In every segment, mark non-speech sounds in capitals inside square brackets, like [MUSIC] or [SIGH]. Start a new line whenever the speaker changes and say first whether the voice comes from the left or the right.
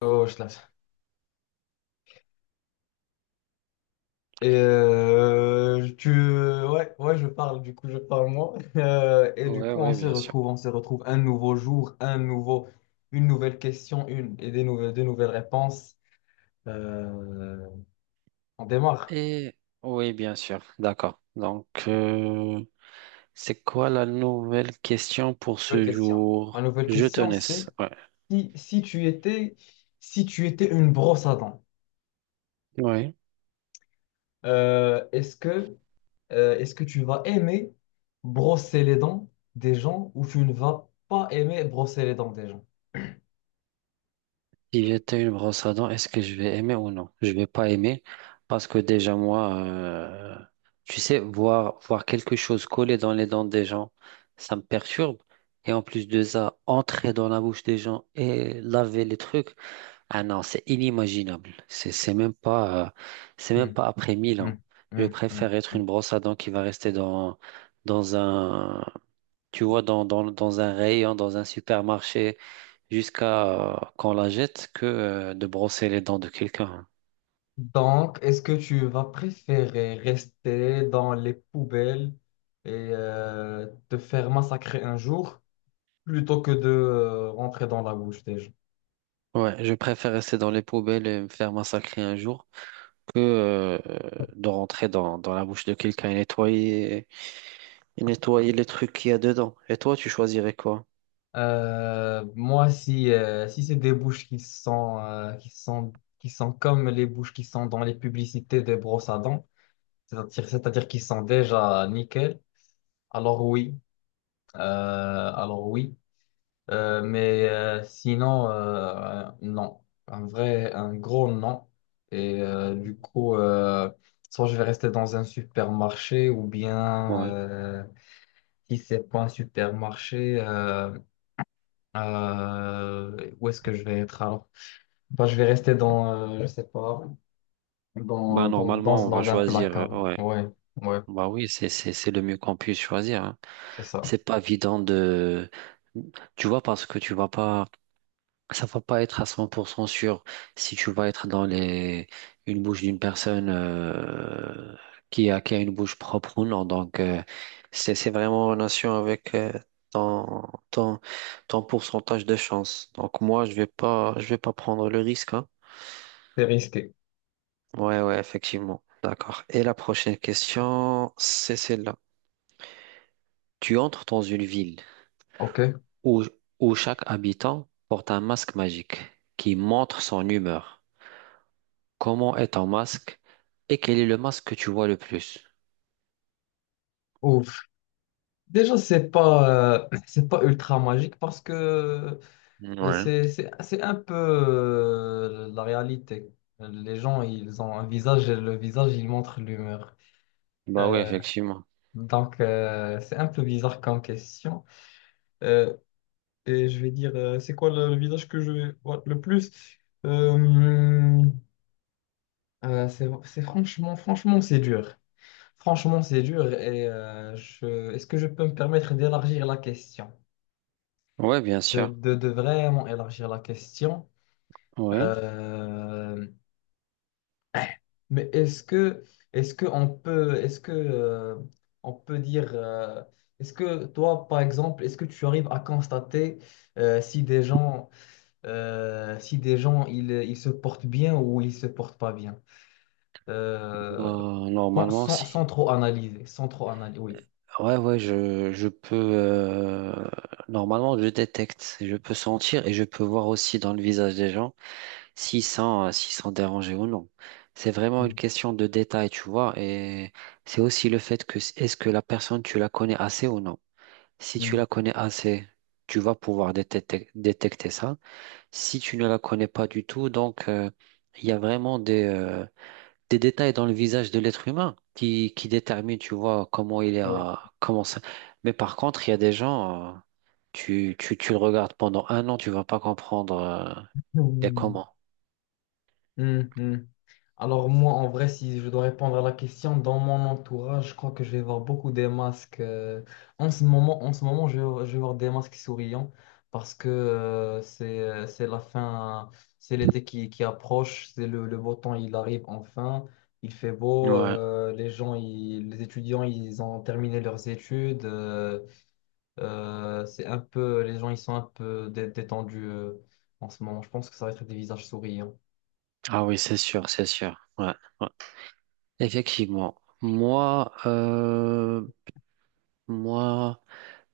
left: Oh, je lâche. Tu, ouais, ouais, je parle, du coup, je parle moi. [LAUGHS] Et du
right: Ouais,
left: coup,
right: ouais, bien sûr.
left: on se retrouve un nouveau jour, un nouveau, une nouvelle question, une et des nouvelles réponses. Euh, on démarre.
right: Et oui, bien sûr. D'accord. Donc, c'est quoi la nouvelle question pour
left: Nouvelle
right: ce
left: question. La
right: jour?
left: nouvelle
right: Je te
left: question, c'est
right: laisse. Ouais.
left: si tu étais, si tu étais une brosse à dents,
right: Ouais.
left: euh, est-ce que, est-ce que tu vas aimer brosser les dents des gens ou tu ne vas pas aimer brosser les dents des gens?
right: Si j'étais une brosse à dents, est-ce que je vais aimer ou non? Je vais pas aimer parce que déjà moi, tu sais, voir quelque chose coller dans les dents des gens, ça me perturbe. Et en plus de ça, entrer dans la bouche des gens et laver les trucs. Ah non, c'est inimaginable. C'est même pas, c'est même
left: Hmm.
right: pas après mille
left: Hmm,
right: ans. Je
left: hmm, hmm,
right: préfère être
left: hmm.
right: une brosse à dents qui va rester dans, dans un, tu vois, dans, dans, dans un rayon, dans un supermarché, jusqu'à qu'on la jette, que de brosser les dents de quelqu'un.
left: Donc, est-ce que tu vas préférer rester dans les poubelles et te faire massacrer un jour plutôt que de rentrer dans la bouche des gens?
right: Ouais, je préfère rester dans les poubelles et me faire massacrer un jour que de rentrer dans la bouche de quelqu'un et nettoyer les trucs qu'il y a dedans. Et toi, tu choisirais quoi?
left: Moi, si, si c'est des bouches qui sont, qui sont, qui sont comme les bouches qui sont dans les publicités des brosses à dents, c'est-à-dire qui sont déjà nickel, alors oui. Alors oui. Mais sinon, non. Un vrai, un gros non. Et du coup, soit je vais rester dans un supermarché ou bien, si c'est pas un supermarché, où est-ce que je vais être alors? Bah, je vais rester dans, je sais pas,
right: Bah,
left: dans, dans, dans,
right: normalement, on va
left: dans un
right: choisir.
left: placard.
right: Ouais.
left: Ouais, ouais,
right: Bah oui, c'est le mieux qu'on puisse choisir, hein.
left: c'est ça.
right: C'est pas évident de. Tu vois, parce que tu vas pas. Ça va pas être à 100% sûr si tu vas être dans les une bouche d'une personne qui a une bouche propre ou non. Donc, c'est vraiment en relation avec ton, ton, ton pourcentage de chance. Donc, moi, je vais pas prendre le risque, hein.
left: C'est risqué.
right: Ouais, ouais, effectivement. D'accord. Et la prochaine question, c'est celle-là. Tu entres dans une ville
left: Ok.
right: où, où chaque habitant porte un masque magique qui montre son humeur. Comment est ton masque et quel est le masque que tu vois le plus?
left: Ouf. Déjà, c'est pas, [CLEARS THROAT] c'est pas ultra magique parce que
right: Ouais.
left: c'est un peu la réalité. Les gens, ils ont un visage et le visage, il montre l'humeur.
right: Bah oui,
left: Euh,
right: effectivement.
left: donc, c'est un peu bizarre comme question. Euh, et je vais dire, c'est quoi le visage que je vais voir le plus? Euh, c'est franchement, franchement, c'est dur. Franchement, c'est dur. Et je, est-ce que je peux me permettre d'élargir la question?
right: Ouais, bien
left: De,
right: sûr.
left: de, de vraiment élargir la question?
right: Ouais.
left: Euh, Mais est-ce que on peut est-ce que on peut dire est-ce que toi par exemple est-ce que tu arrives à constater si des gens si des gens ils se portent bien ou ils se portent pas bien. Euh,
right: Bah,
left: sans,
right: normalement,
left: sans-
right: si.
left: sans trop analyser, sans trop analyser, oui.
right: Ouais, ouais, je peux. Normalement, je détecte. Je peux sentir et je peux voir aussi dans le visage des gens. S'ils sont dérangés ou non. C'est vraiment une
left: Mm,
right: question de détail, tu vois, et c'est aussi le fait que est-ce que la personne, tu la connais assez ou non. Si tu
left: mm.
right: la connais assez, tu vas pouvoir détecter ça. Si tu ne la connais pas du tout, donc il y a vraiment des détails dans le visage de l'être humain qui déterminent, tu vois, comment il est, comment ça. Mais par contre, il y a des gens, tu le regardes pendant un an, tu vas pas comprendre, il est
left: Oui.
right: comment.
left: Hmm. Hum. Alors moi, en vrai, si je dois répondre à la question, dans mon entourage, je crois que je vais voir beaucoup des masques. Euh, en ce moment, je vais voir des masques souriants parce que c'est la fin, c'est l'été qui approche, c'est le beau temps, il arrive enfin, il fait beau,
right: Ouais.
left: les gens, les étudiants, ils ont terminé leurs études, c'est un peu, les gens, ils sont un peu détendus en ce moment. Je pense que ça va être des visages souriants.
right: Ah oui, c'est sûr, c'est sûr. Ouais, ouais. Effectivement. Moi,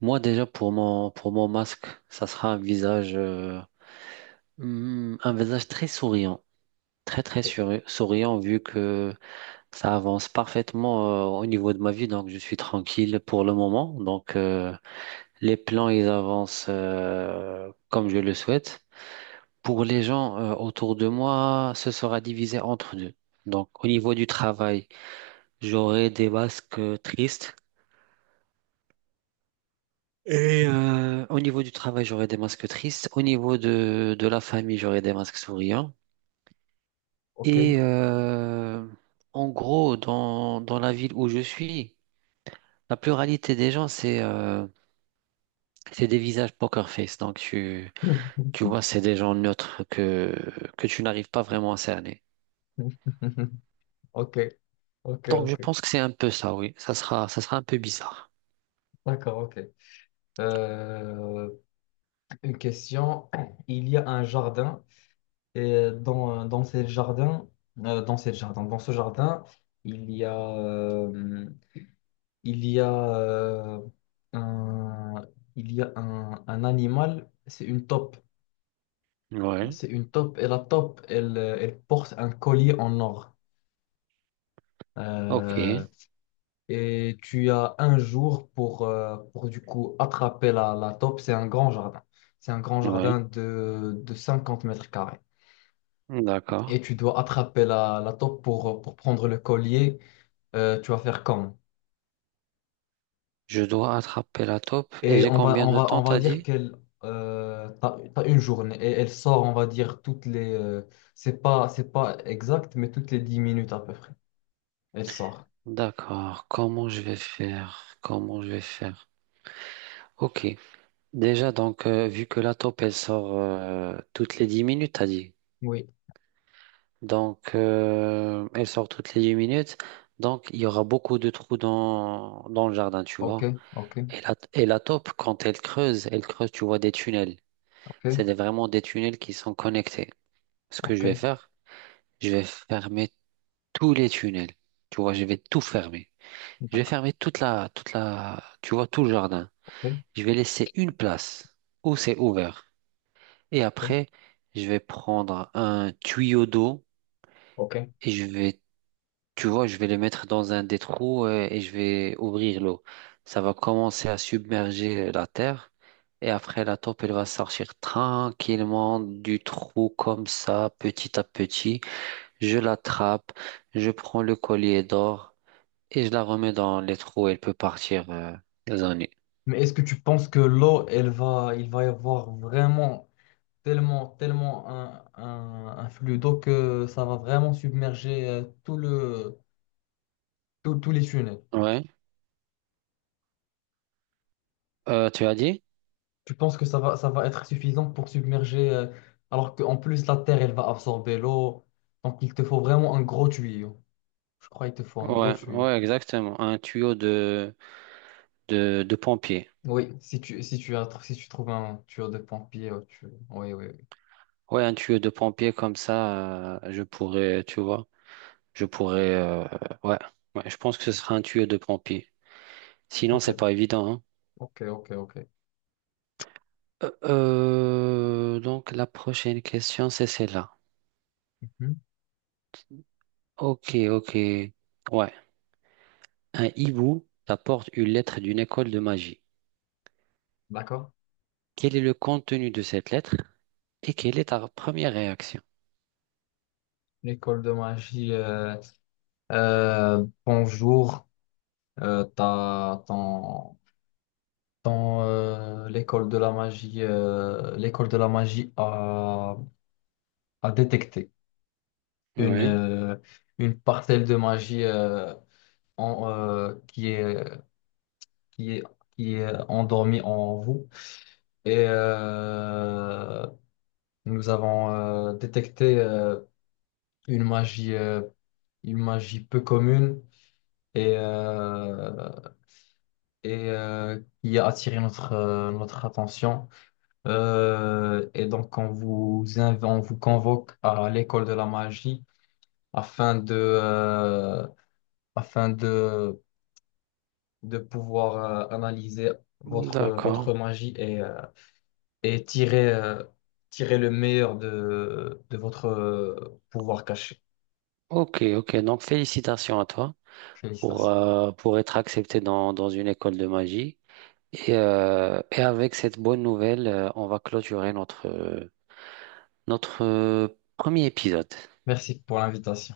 right: moi déjà pour mon masque, ça sera un visage un visage très souriant, très très souriant vu que ça avance parfaitement au niveau de ma vie, donc je suis tranquille pour le moment. Donc les plans ils avancent comme je le souhaite. Pour les gens autour de moi, ce sera divisé entre deux. Donc au niveau du travail. J'aurai des masques tristes. Et au niveau du travail, j'aurai des masques tristes. Au niveau de la famille, j'aurai des masques souriants.
left: Ok.
right: Et en gros, dans la ville où je suis, la pluralité des gens, c'est des visages poker face. Donc, tu
left: [LAUGHS]
right: vois, c'est des gens neutres que tu n'arrives pas vraiment à cerner.
left: Ok, ok,
right: Donc, je
left: ok.
right: pense que c'est un peu ça, oui. Ça sera un peu bizarre.
left: D'accord, ok. Euh, une question. Il y a un jardin et dans ce jardin, dans ce jardin, il y a, il y a, euh, un, il y a un animal. C'est une taupe.
right: Ouais.
left: C'est une taupe et la taupe, elle, elle porte un collier en or.
right: Ok.
left: Euh, et tu as un jour pour du coup attraper la, la taupe. C'est un grand jardin. C'est un grand
right: Ouais.
left: jardin de 50 mètres carrés.
right: D'accord.
left: Et tu dois attraper la, la taupe pour prendre le collier. Tu vas faire comme.
right: Je dois attraper la taupe. Et
left: Et
right: j'ai combien de temps,
left: on va
right: t'as
left: dire
right: dit?
left: qu'elle... t'as, t'as une journée et elle sort, on va dire, toutes les... c'est pas exact, mais toutes les 10 minutes à peu près. Elle sort.
right: D'accord. Comment je vais faire? Comment je vais faire? Ok. Déjà, donc, vu que la taupe, elle sort toutes les 10 minutes, t'as dit.
left: Oui.
right: Donc, elle sort toutes les 10 minutes. Donc, il y aura beaucoup de trous dans le jardin, tu
left: Ok,
right: vois.
left: ok,
right: Et la taupe, quand elle creuse, tu vois, des tunnels. C'est
left: ok,
right: des- vraiment des tunnels qui sont connectés. Ce que je
left: ok.
right: vais faire, je vais fermer tous les tunnels. Tu vois, je vais tout fermer. Je vais
left: D'accord.
right: fermer toute la, tu vois, tout le jardin.
left: Ok,
right: Je vais laisser une place où c'est ouvert. Et
left: ok.
right: après, je vais prendre un tuyau d'eau
left: Ok.
right: et je vais, tu vois, je vais le mettre dans un des trous et je vais ouvrir l'eau. Ça va commencer à submerger la terre. Et après, la taupe, elle va sortir tranquillement du trou comme ça, petit à petit. Je l'attrape, je prends le collier d'or et je la remets dans les trous. Elle peut partir, dans.
left: Mais est-ce que tu penses que l'eau, elle va, il va y avoir vraiment tellement, tellement un flux d'eau que ça va vraiment submerger tout le, tous les tunnels?
right: Ouais. Tu as dit?
left: Tu penses que ça va être suffisant pour submerger, alors qu'en plus la terre, elle va absorber l'eau. Donc il te faut vraiment un gros tuyau. Je crois qu'il te faut un gros
right: Ouais,
left: tuyau.
right: ouais, exactement. Un tuyau de pompier.
left: Oui, si tu, si tu, si tu trouves un tuyau de pompier, tu... oui, oui, oui.
right: Ouais, un tuyau de pompier comme ça, je pourrais, tu vois, je pourrais, ouais, ouais, je pense que ce sera un tuyau de pompier. Sinon,
left: Ok,
right: c'est pas évident, hein.
left: ok, ok, ok.
right: Donc, la prochaine question, c'est celle-là.
left: Mhm.
right: Ok, ok. Ouais. Un hibou t'apporte une lettre d'une école de magie.
left: D'accord.
right: Quel est le contenu de cette lettre et quelle est ta première réaction?
left: L'école de magie. Bonjour, t'as, ton, ton, l'école de la magie, l'école de la magie a, a détecté une,
right: Ouais,
left: euh, une parcelle de magie en, qui est, qui est, qui est endormie en vous. Et nous avons détecté une magie, euh, une magie peu commune et, euh, et qui a attiré notre, notre attention. Et donc, on vous, on vous convoque à l'école de la magie afin de, euh, afin de pouvoir analyser votre,
right: d'accord.
left: votre magie et tirer, tirer le meilleur de votre pouvoir caché.
right: Ok, ok. Donc, félicitations à toi pour,
left: Félicitations.
right: euh, pour être accepté dans une école de magie. Et avec cette bonne nouvelle, on va clôturer notre premier épisode.
left: Merci pour l'invitation.